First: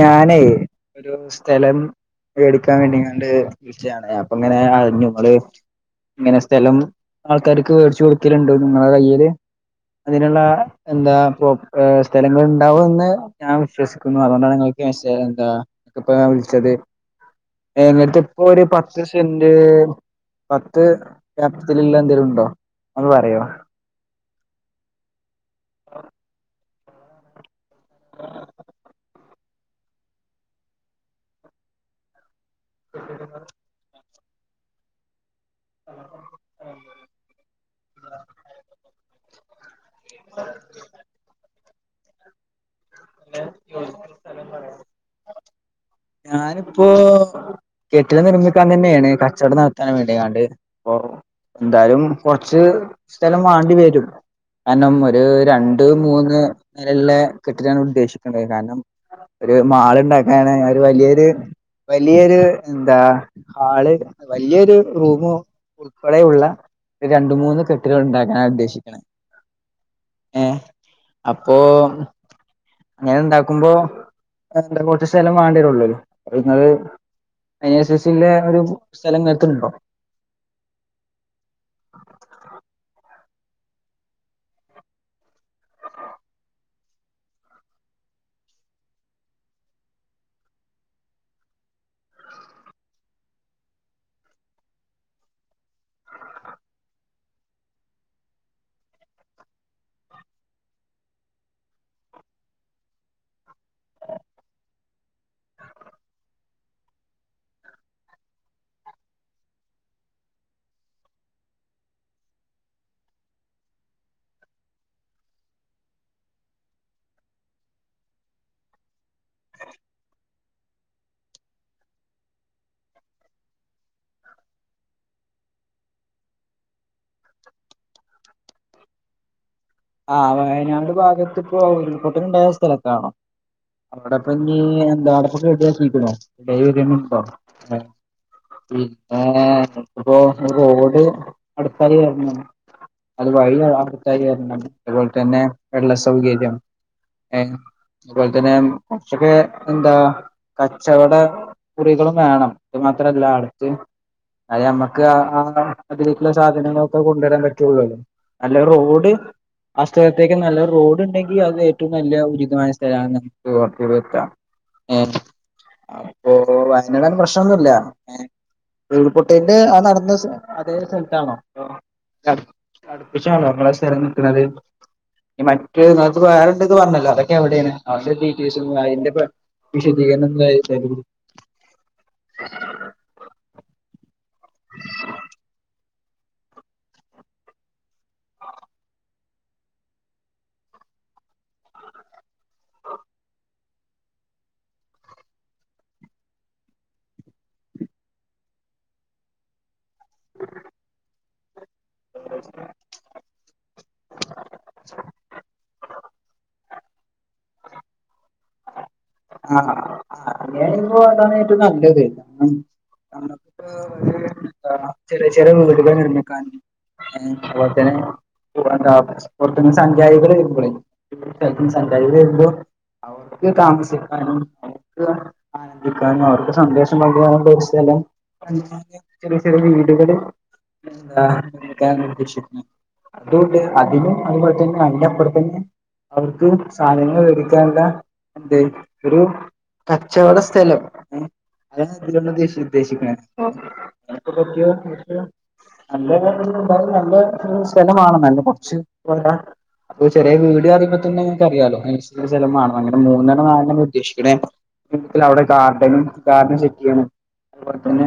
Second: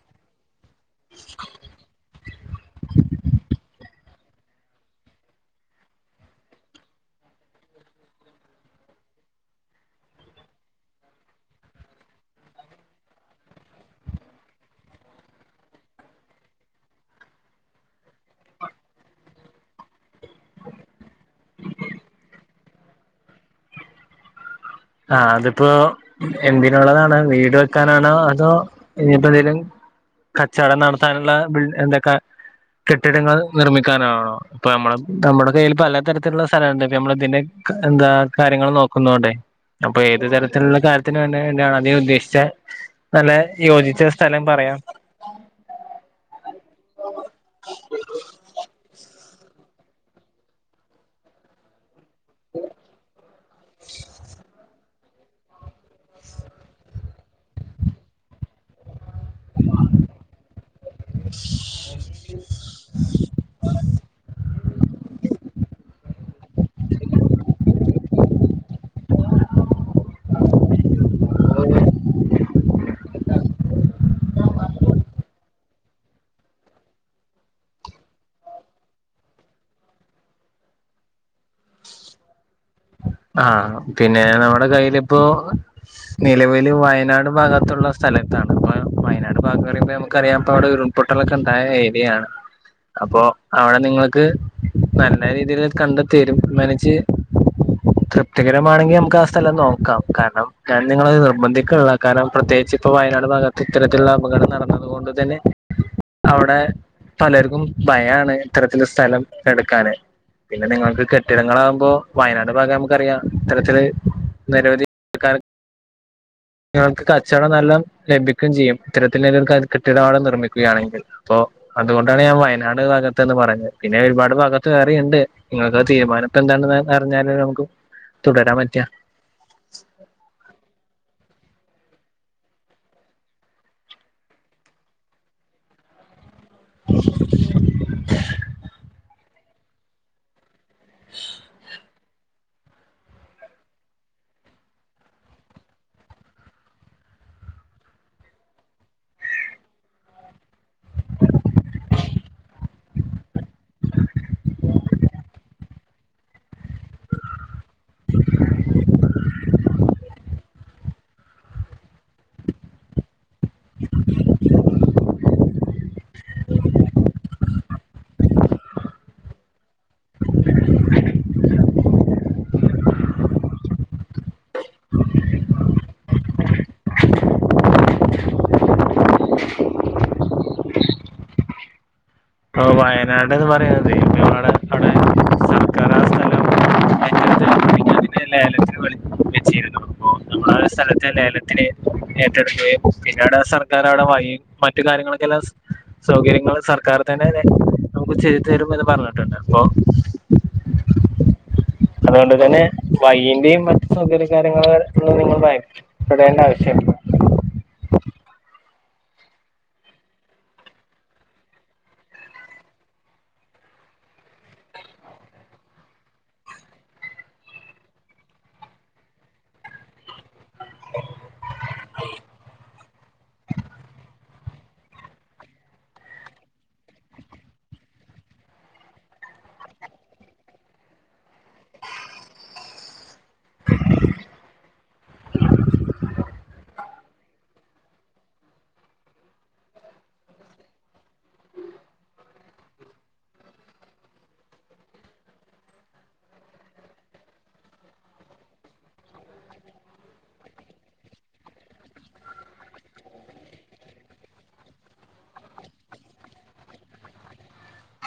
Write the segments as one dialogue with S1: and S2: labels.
S1: ഞാനേ ഒരു സ്ഥലം എടുക്കാൻ വേണ്ടിങ്ങണ്ട് വിളിച്ചയാണ്. അപ്പ അങ്ങനെ അറിഞ്ഞു അത് ഇങ്ങനെ സ്ഥലം ആൾക്കാർക്ക് മേടിച്ചു കൊടുക്കലുണ്ടോ നിങ്ങളെ കയ്യില് അതിനുള്ള എന്താ സ്ഥലങ്ങൾ ഉണ്ടാവുംന്ന് ഞാൻ വിശ്വസിക്കുന്നു അതുകൊണ്ടാണ് എന്താ ഇപ്പ വിളിച്ചത് ഞങ്ങക്ക് ഇപ്പൊ ഒരു പത്ത് സെന്റ് പത്ത് പത്തില്ല എന്തേലും ഉണ്ടോ അന്ന് പറയോ
S2: ആ അതിപ്പോ എന്ന് വീട് വെക്കാനാണോ അതോ ഇനിയിപ്പോ എന്തേലും കച്ചവടം നടത്താനുള്ള എന്തൊക്കാ കെട്ടിടങ്ങൾ നിർമ്മിക്കാനാണോ ഇപ്പൊ നമ്മള നമ്മുടെ കയ്യിൽ പല തരത്തിലുള്ള സ്ഥലംണ്ട്. ഇപ്പ നമ്മൾ ഇതിന്റെ എന്താ കാര്യങ്ങൾ നോക്കുന്നോണ്ടേ. അപ്പൊ ഏത് തരത്തിലുള്ള കാര്യത്തിന് വേണ്ടിയാണ് അതിന ഉദ്ദേശിച്ച നല്ല യോജിച്ച സ്ഥലം പറയാം
S1: ഞാനിപ്പോ കെട്ടിടം നിർമ്മിക്കാൻ തന്നെയാണ് ക ച്ചവടം നടത്താൻ വേണ്ടി ക്കാണ്ട് പ്പോ എന്തായാലും കൊറച്ച് സ്ഥലം വാണ്ടി വരും. കാരണം രണ്ട് മൂന്ന് നിലള്ള കെട്ടിട്ടാണ് ഉദ്ദേശിക്കണ്ടത്. കാരണം ഒരു മാള ഉണ്ടാക്കാന വലിയൊരു വലിയൊരു എന്താ ഹാള് വല്യൊരു റൂമൊ ഉൾപ്പെടെയുള്ള രണ്ട മൂന്ന് കെട്ടുകൾ ഉണ്ടാക്കാന ഉദ്ദേശിക്കണത്. ഏ അപ്പൊ അങ്ങനെ ഉണ്ടാക്കുമ്പോ എന്താ കുറച്ച് സ്ഥലം വാണ്ടിരുള്ളല്ലോ ഇങ്ങള് എൻ എ സി സി ൻ്റെ ഒരു സ്ഥലം ഇങ്ങൾക്കുണ്ടോ [unintelligible]
S2: ആ പിന്നെ നമ്മുടെ കയിലിപ്പോ നിലവില് വയനാട് ഭാഗത്തുള്ള സ്ഥ സ്ഥലത്താണ് അപ്പ വയനാട് ഭാഗം പറയുമ്പോ നമുക്ക അറിയാം. ഇപ്പൊ അവിടെ ഉരുൾപൊട്ടലൊക്കെ ഉണ്ടായ ഏരിയാണ്. അപ്പൊ അവിടെ നിങ്ങക്ക് നല്ല രീതിയിൽ കണ്ട് തീരുമാനിച്ച്
S1: [unintelligible]
S2: തൃപ്തികരമാണെങ്കിൽ നമുക്ക് ആ സ്ഥലം നോക്കാം കാരണം ഞാൻ നിങ്ങളത് നിർബന്ധിക്കണിള്ള. കാരണം പ്രത്യേകിച്ച് ഇപ്പൊ വയനാട് ഭാഗത്ത് ഇത്തരത്തിലുള്ള അപകടം നടന്നത് കൊണ്ട് തന്നെ അവിടെ പലർക്കും ഭയാണ് ഇത്തരത്തിലൊരു സ്ഥലം എടുക്കാന് [unintelligible] നമുക്കറിയാം ഇത്തരത്തില് നിരവധിക്ക
S1: [unintelligible]
S2: നിങ്ങൾക്ക് കച്ചവടം നല്ലം ലഭിക്കും ചെയ്യും. ഇത്തരത്തി കെട്ടിടം നിർമ്മിക്കുകയാണെങ്കിൽ. പ്പൊ അതുകൊണ്ടാണ് ഞാൻ വയനാട് ഭാഗത്ത്ന്ന് പറഞ്ഞത്. പിന്നെ ഒരുപാട് ഭാഗത്ത് വേറിം ണ്ട്. നിങ്ങൾക്ക് തീരുമാനപ്പ എന്താണ് അറിഞ്ഞാല നമുക്ക് തുടരാൻ പറ്റാ
S1: ആ വയനാട് ഭാഗത്ത് ഇപ്പോ ഉരുൾപൊട്ടലുണ്ടായ സ്ഥലത്തണോ. അവിടെപ്പ ഞി എന്താ അവിടെപ്പൊ റെഡ്യാക്കിക്ക്ണോ അവിടെ ഏതെലും ഉണ്ടോ പിന്നെ ഇപ്പോ റോഡ് അടുത്തായി വരണം. അതുപോലെ തന്നെ വെള്ള സൗകര്യം ഏ അതുപോലെ തന്നെ കുറച്ചൊക്കെ എന്താ കച്ചവട മുറികളും വേണം മാത്രല്ല അടത്ത് അത നമ്മുക്ക് ആ അതിലേക്കുള്ള സാധനങ്ങളൊക്കെ കൊണ്ടുവരാൻ പറ്റുള്ളു അല്ല റോഡ് ആ സ്ഥലത്തേക്ക് നല്ലൊരു റോഡ് ഉണ്ടെങ്കിൽ അത് ഏറ്റവും നല്ല ഉചിതമായ സ്ഥലാണെന്ന് നമുക്ക് ഉറപ്പ് വരുത്താം ഏ അപ്പൊ വയനാട് പ്രശ്നൊന്നുല്ല ഏ ഉരുൾ പൊട്ടലിൻ്റെ ആ നടന്ന അതേ സ്ഥലത്താണോ അടുപ്പിച്ച ആണല്ലോ അമ്മെളെ സ്ഥലം നിക്കണത്. മറ്റേത് ഇതിനാത്ത് വേറെണ്ട്ന്ന് പറഞ്ഞല്ലോ അതൊക്കെ എവിടെയാണ് അതിൻ്റെ ഡീറ്റേസും അയിന്റെ വിശദീകണം എന്താ അയ്ശെരി
S2: വയനാട്ന്ന് പറയ്ന്നതെ [unintelligible] അതിനെ ആ സ്ഥലത്തെ ലേലത്തിന് ഏറ്റെടുക്കുകയും പിന്നീട് ആ സർക്കാർ അവിടെ വയിം മറ്റു കാര്യങ്ങളൊക്കെല്ലാം സ് സൗകര്യങ്ങള് സർക്കാർ തന്നെ നമുക്ക് ചെയ്ത് തരും എന്ന് പറഞ്ഞിട്ടുണ്ട് അപ്പൊ അതുകൊണ്ട് തന്നെ വൈയ്ന്റേയും മറ്റു സൗകര്യ കാര്യങ്ങളുമായ് [unintelligible] ഭയപ്പെടേണ്ട ആവശ്യല്ല
S1: ആ അങ്ങനെപോ അതാണ് ഏറ്റവും നല്ലത് ചെറിയ ചെറിയ വീടുകൾ നിർമ്മിക്കാൻ [inaudible] പുറത്ത്ന്ന് സഞ്ചാരികളെ വരും [unintelligible] സഞ്ചാരികളെ വരും അപ്പം അവർക്ക് താമസിക്കാനും അവർക്ക് അവർക്ക് സന്തോഷം [unintelligible] ഒരു സ്ഥലം ചെറിയ ചെറിയ വീടുകളെ അം അതൊക്കെയാണ് ഉദ്ദേഷിക്കുന്ന അതുകൊണ്ട് അതിനും അതുപോലെ തന്നെ അതിന്റെ അപ്പുറത്തന്നെ അവർക്ക് സാധന ങ്ങൾ വേടിക്കാനുള്ള എന്ത് ഒരു കച്ചവട സ്ഥലം ഞാൻ [unintelligible] ഉദ്ദേശി ഉദ്ദേക്കണെ ഒ [unintelligible] നല്ല [unintelligible] നല്ല സ്ഥലമാണ് നല്ല കൊറച്ച് പോരാ അപ്പൊ ചെറിയ വീട് പറയുമ്പ തന്നെ നിങ്ങക്കറിയാലോഅനുസ് കച്ചോട സ്ഥലം വേണം അങ്ങനെ മൂന്നണ്ണം നാലെണ്ണം ഉദ്ദേശിക്കണേ അവിടെ ഗാർഡനും ഗാർഡൻ സെറ്റെയ്യണം അതുപോലെ തന്നെ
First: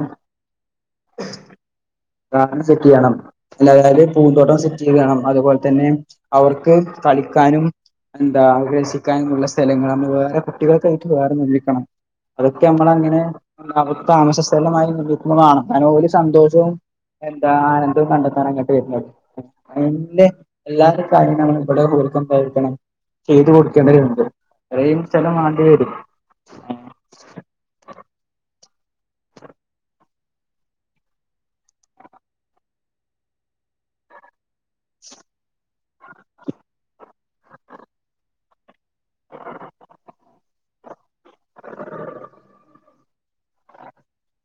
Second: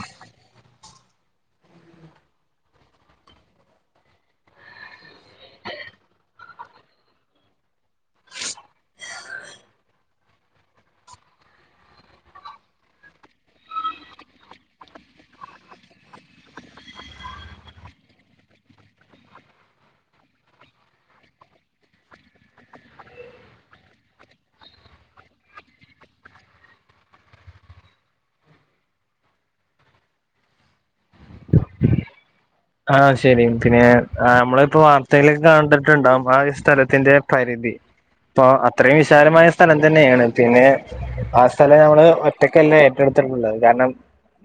S1: ഗാർഡൻ സെറ്റ് ചെയ്യണം അല്ലായാല് പൂന്തോട്ടവും സെറ്റ് ചെയ്യേം വേണം അതുപോലെ തന്നെ അവർക്ക് കളിക്കാനും എന്താ ഒരു ക്കാനുള്ള സ്ഥലങ്ങൾ അത് വേറെ കുട്ടികൾക്കായിട്ട് വേറെ നിർമിക്കണം അതൊക്കെ അമ്മളങ്ങനെ താമസസ്ഥലമായി നിർമ്മിക്കുന്നതാണ് കാരണം ഒരു സന്തോഷവും എന്താ ആനന്ദവും കണ്ടെത്താൻ അങ്ങട്ട് വരുന്നത് അതിന്റെ എല്ലാര്ടെ കാര്യങ്ങൾ [unintelligible] [unintelligible] ഇരിക്കണം ചെയ്തു കൊടു ക്ക്ത് ഇണ്ട് റേയും സ്ഥലം വാണ്ടി വരും
S2: ആഹ് ശരി പിന്നെ അമ്മള് ഇപ്പോ വാർത്തയിലൊക്കെ കാണ്ടിട്ടുണ്ടാവും ആ സ്ഥലത്തിന്റെ പരിധി അപ്പൊ അത്രയും വിശാലമായ സ്ഥലം തന്നെയാണ്. പിന്നെ ആ സ്ഥലം ഞമ്മള് ഒറ്റക്കല്ല ഏറ്റെടു ത്തിട്ടുള്ളത് കാരണം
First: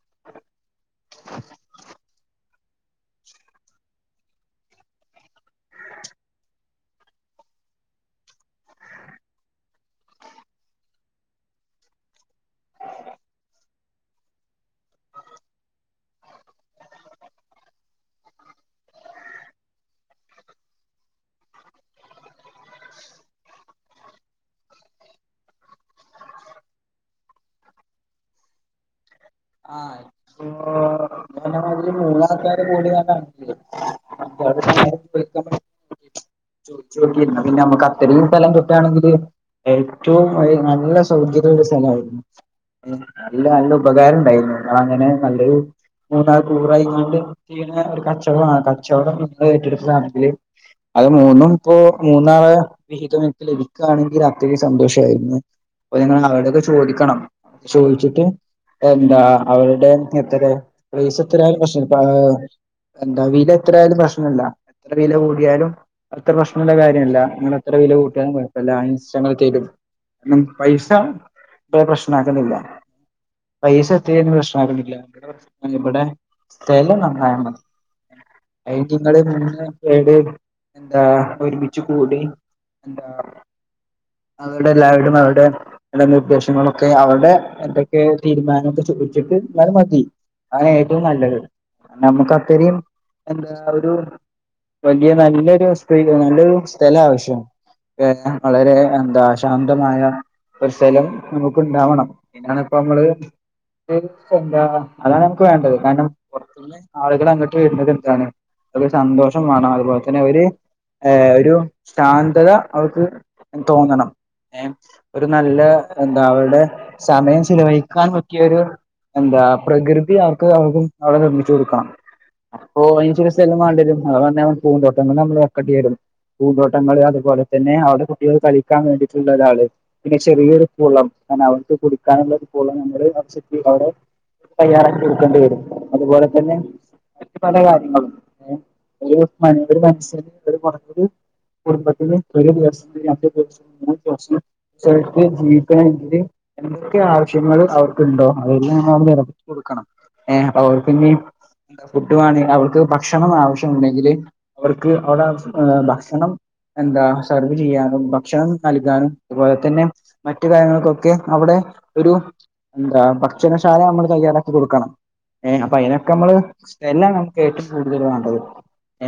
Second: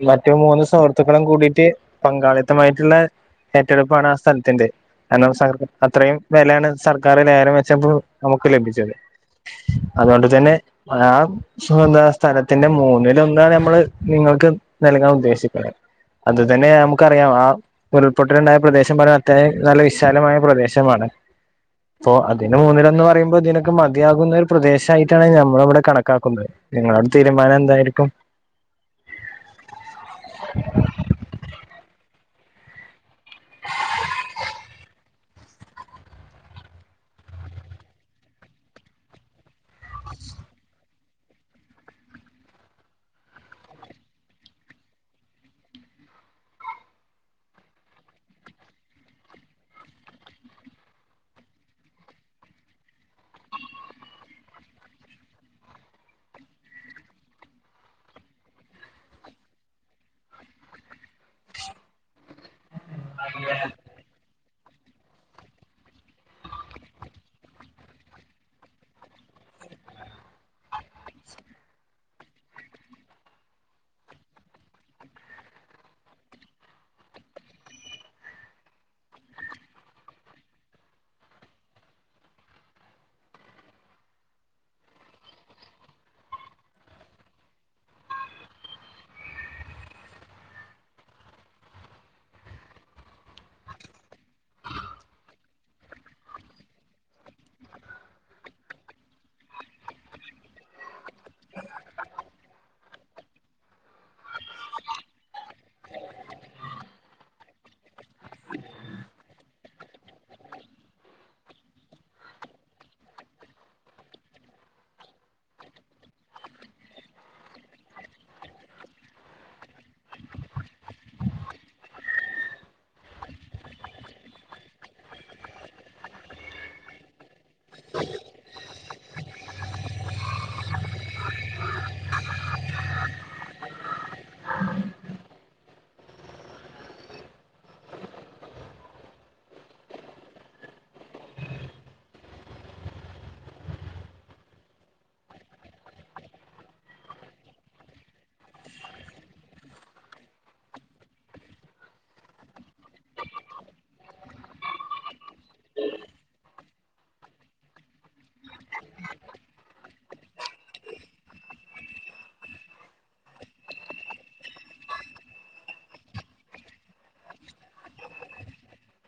S2: മറ്റു മൂന്ന് സുഹൃത്തുക്കളും കൂടീട്ട് പങ്കാളിത്തമായിട്ടുള്ള ഏറ്റെടുപ്പാണ് ആ സ്ഥലത്തിന്റെ കാരണം സർ അത്രയും വിലയാണ് സർക്കാർ ലേലം വെച്ചപ്പൊഴും നമുക്ക് ലഭിച്ചത് അതുകൊണ്ട് തന്നെ ആ എന്ത സ്ഥലത്തിന്റെ മൂന്നിലൊന്നാണ് നമ്മള് നിങ്ങ ങ്ങക്ക് നൽകാൻ ഉദ്ദേശിക്കുന്നെ അത് തന്നെ നമുക്കറിയാം ആ ഉരുൾപൊട്ടലുണ്ടായ പ്രദേശം പറയാ അത്രോം നല്ല വിശാലമായ പ്രദേശമാണ് അപ്പൊ അതിന് മൂന്നിലൊന്ന് പറയുമ്പോ ഇതിനൊക്കെ മതിയാകുന്നൊരു പ്രദേശ ആയിട്ടാണ് ഞമ്മളവിടെ കണക്കാക്കുന്നത് ഇങ്ങളോട് തീരുമാനം എന്തായിരിക്കും
S1: ആഹ് അമ്മാതിരി മൂന്നാൾക്കാര് കൂടി [unintelligible] അപ്പൊ അത് [unintelligible] ചോയിച്ചോക്കി എന്നാ പിന്നെ നമ്മുക്ക് അത്രയും സ്ഥലം തൊട്ടാണെങ്കില് ഏറ്റവും വഴി നല്ല സൗകര്യുള്ള സ്ഥലമായിരുന്നു നല്ല നല്ല ഉപകാരം ഉണ്ടായിരുന്നു ഞങ്ങളങ്ങനെ നല്ലൊരു മൂന്നാൽ കൂറയിങ്ങാണ്ട് ഒരു കച്ചവടമാണ് കച്ചവടം നിങ്ങൾ ഏറ്റെടുത്തതാണെങ്കില് അത് മൂന്നും ഇപ്പോ മൂന്നാള് വിഹിതം [unintelligible] ലഭിക്കുകയാണെങ്കിൽ അത്രയും സന്തോഷായിരുന്നു അപ്പം ഞങ്ങള് അവടൊക്കെ ചോദിക്കണം ചോയിച്ചിട്ട് എന്താ അവരുടെ [inaudible] പ്ലേസ് എത്രയാലും പ്രശ്നം എന്താ വീട് എത്രയാലും പ്രശ്നല്ല അത്ര വില കൂടിയാലും അത്ര പ്രശ്നമുള്ള കാര്യമല്ല അങ്ങന അത്ര വില കൂട്ടിയാലും കുഴപ്പമില്ല അതിനനുസരിച്ച് ഞങ്ങൾ തരും പൈസ ഇ പ്രശ്നമാക്കുന്നില്ല പൈസ ഒത്തിരി പ്രശ്നാക്കുന്നില്ല ഇവിടെ സ്ഥലം നന്നായ മതി അ നിങ്ങള്ൾ നിന്ന് കേട് എന്താ ഒരുമിച്ച് കൂടി [inaudible] എന്താ അവടെ എല്ലാവടും അവരുടെ നിർദ്ദേശങ്ങളൊക്കെ അവരുടെ എന്തൊക്കെ തീരുമാനംക്കെ വിട്ടിട്ട് എന്നാല മതി ആ ഏറ്റവും നല്ലത് നമ്മുക്ക് അത്രയും എന്താ ഒരു വലിയ നല്ലൊരു സ്ട്രീ നല്ലൊരു സ്ഥലം ആവശ്യം ഏ വളരെ എന്താ ശാന്തമായ ഒരു സ്ഥലം നമുക്ക് ഉണ്ടാവണം അതിനാണ് ഇപ്പ നമ്മള് എന്താ അതാണ് വേണ്ടത് കാരണം പിന്നെ ആളുകൾ അങ്ങോട്ട് വെരുന്നത് എന്താണ് സന്തോഷം വേണം അതുപോലെ തന്നെ അവര് ഏ ഒരു ശാന്തത അവർക്ക് തോന്നണം ഒരു നല്ല എന്താ അവരുടെ സമയം ചിലവഴിക്കാൻ പറ്റിയ ഒരു എന്താ പ്രകൃതി അവർക്ക് അവർക്കും അവിടെ നിർമ്മിച്ചു കൊടുക്കണം അപ്പൊ അതിന് ചില സ്ഥലം വേണ്ടിവരും അത് പറഞ്ഞ പൂന്തോട്ടങ്ങള് നമ്മള് വെക്കണ്ടി വരും പൂന്തോട്ടങ്ങളൾ അതുപോലെ തന്നെ അവിടെ കുട്ടികൾ കളിക്കാൻ വേണ്ടിയിട്ടുള്ള ഒരാള് പിന്നെ ചെറിയൊരു കുളം അത് പറഞ്ഞ അവർക്ക് കുളിക്കാനുള്ള ഒരു കുളം പോലെ നമ്മള്അവിടെതയ്യാറാക്ക കൊടുക്കേണ്ടി വരും അതുപോലെ തന്നെ മറ്റു പല കാര്യങ്ങളും ഒരു ഒരു മനുഷ്യന് കുറഞ്ഞത് കുടുംബത്തിന് ഒരു ദിവസം രണ്ട് ദിവസം [unintelligible] ശരിക്ക് ജീവിക്കണെങ്കിൽ എന്തൊക്കെ ആവശ്യങ്ങൾ അവർക്കുണ്ടോ അതെല്ലാം നമ്മ നിറവേറ്റി കൊടുക്കണം ഏ അപ്പൊ അവർക്ക് നി ഫുഡ് വേണങ്കി അവർക്ക് ഭക്ഷണം ആവശ്യംണ്ടെങ്കില് അവർക്ക് അവിടെ ഭക്ഷണം എന്താ സെർവ് ചെയ്യാനും ഭക്ഷണം നൽകാനും അതുപോലെ തന്നെ മറ്റു കാര്യങ്ങൾക്കൊക്കെ അവിടെ ഒരു എന്താ ഭക്ഷണശാല നമ്മള് തയ്യാറാക്കി കൊടുക്കണം ഏ അപ്പൊ അതിനൊക്കെ നമ്മള് സ്ഥലാണ് നമുക്ക് ഏറ്റവും കൂടുതൽ വേണ്ടത്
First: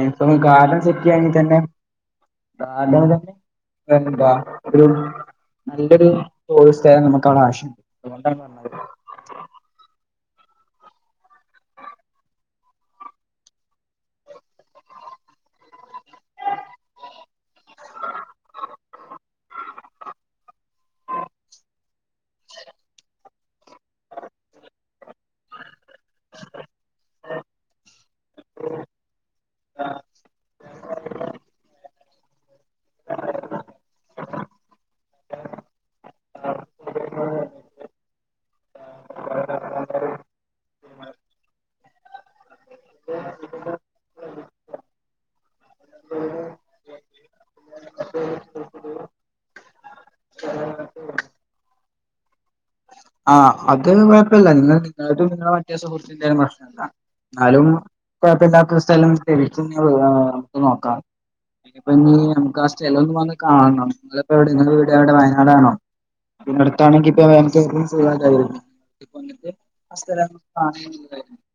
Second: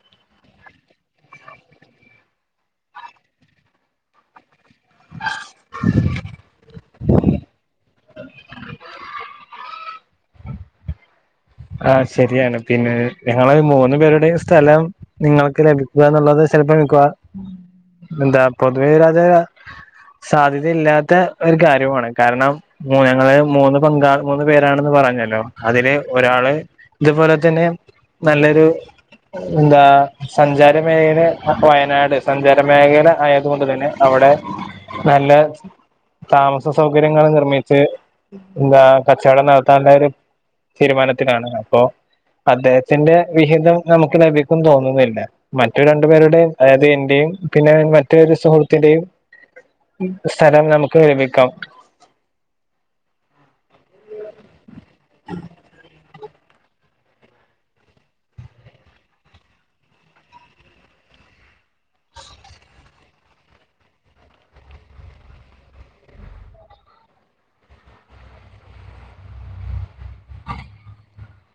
S1: ഇനിപ്പ ഗാർഡൻ സെറ്റയ്യാണിതന്നെ ഗാർഡ തന്നെ പെന്താ ഒരു നല്ലൊരു ഹോംസ്റ്റേ നമുക്ക് അവിടെ ആവശ്യം അതുകൊണ്ടാണ് പറഞ്ഞത്
S2: ആഹ് ശരിയാണ് പിന്നെ ഞങ്ങള് മൂന്ന് പേരുടെ സ്ഥലം നിങ്ങൾക്ക് ലഭിക്കുക എന്നുള്ളത് [unintelligible] എന്താ പൊതുവേ [unintelligible] സാധ്യതയില്ലാത്ത ഒരു കാര്യമാണ് കാരണം ഞങ്ങള് മൂന്ന് പങ്കാള മൂന്ന് പേരാണെന്ന് പറഞ്ഞല് അതുപോലെ തന്നെ നല്ലൊരു എന്താ സഞ്ചാര മേഖയില് വയനാട് സഞ്ചാര മേഖല ആയത്കൊണ്ട് തന്നെ അവിടെ നല്ല താമസ സൗകര്യങ്ങള് നിർമിച്ച് എന്താ കച്ചവടം നടത്താനുള്ള ഒരു തീരുമാനത്തിലാണ് അപ്പോ അദ്ദേഹത്തിന്റെ വിഹിതം നമുക്ക് ലഭിക്കും തോന്നുന്നില്ല മറ്റു രണ്ടു പേരുടെയും അതായത് എന്റെയും പിന്നെ മറ്റൊരു സുഹൃത്തിന്റെയും സ്ഥലംനമുക്ക് വേടിക്കാം
S1: ആഹ് അത് കുഴപ്പല്ല [unintelligible] നിങ്ങളെ മറ്റേ സുഹൃത്തിൻ്റേം മതി എന്നാലുംഴ കൊപ്പില്ലത്തൊരു സ്ഥലം ലഭിക്കും നമുക്ക് നോക്കാം ഇനിപ്പ ഇ നമുക്ക് ആ സ്ഥലം ഒന്ന് വന്ന് കാണണം നിപ്പോ എവിടെ നി വീട് എവിടെ വയനാടാണോ പി ന്നടുത്താണെങ്കി ഇപ്പ [inaudible] [inaudible] [unintelligible]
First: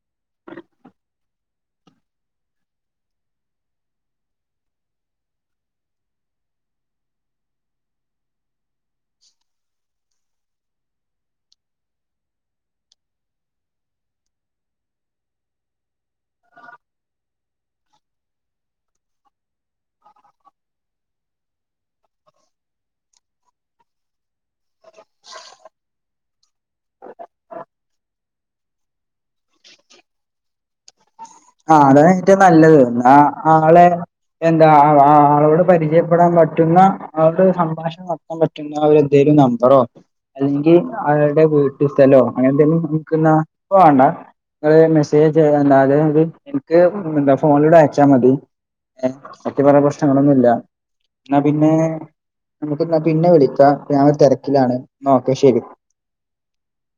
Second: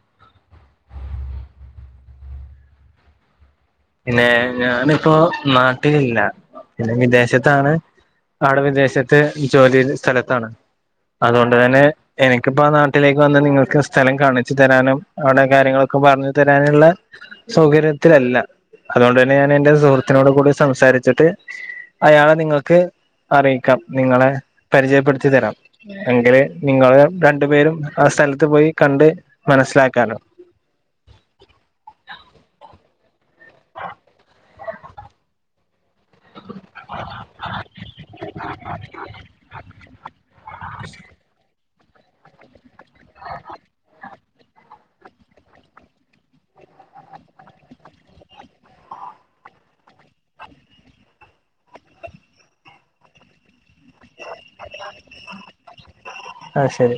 S2: പിന്നെ ഞാനിപ്പോ നാട്ടിലില്ല പിന്നെ വിദേശത്താണ് ആവിടെ വിദേശത്ത് ജോലി സ്ഥലത്താണ് അതുകൊണ്ട് തന്നെ എനിക്കിപ്പോ ആ നാട്ടിലേക്ക് വന്ന് നിങ്ങൾക്ക് സ്ഥലം കാണിച്ചു തരാനും അവിടെ കാര്യങ്ങളൊക്കെ പറഞ്ഞു തരാനുള്ള സൗകര്യത്തിലല്ല അതുകൊണ്ട് തന്നെ ഞാൻ എന്റെ സുഹൃത്തിനോട് കൂടി സംസാരിച്ചിട്ട് അയാളെ നിങ്ങൾക്ക് അറിയിക്കാം നിങ്ങളെ പരിചയപ്പെടുത്തി തരാം എങ്കില് നിങ്ങള് രണ്ടു പേരും ആ സ്ഥലത്ത് ത്ത് പോയി കണ്ട് മനസ്സിലാക്കാലോ
S1: ആ അതാണ് ഏറ്റവും നല്ലത് ആഹ് ആളെ എന്താ ആളോട് പരിചയപ്പെടാൻ പറ്റുന്ന അത് സംഭാഷണം നടത്താൻ പറ്റുന്ന അവര് എന്തേലും നമ്പറോ അല്ലെങ്കിൽ ആൾടെ വീട്ട് സ്ഥലോ അങ്ങനെ എന്തേലും നിക്കുന്ന ഇപ്പൊ വേണ്ട നിങ്ങൾ മെസ്സേജ് അയച്ച്തന്നാല് എനിക്ക് എന്താ ഫോണിലൂടെ അയച്ചാ മതി സത്യം പറഞ്ഞ പ്രശ്നങ്ങളൊന്നുല്ല ന്നാ പിന്നെ നമുക്ക് നാ പിന്നെ വിളിക്കാ ഞാൻ തിരക്കിലാണ് ന്നാ ഓക്കേ ശെരി
S2: ആ ശരി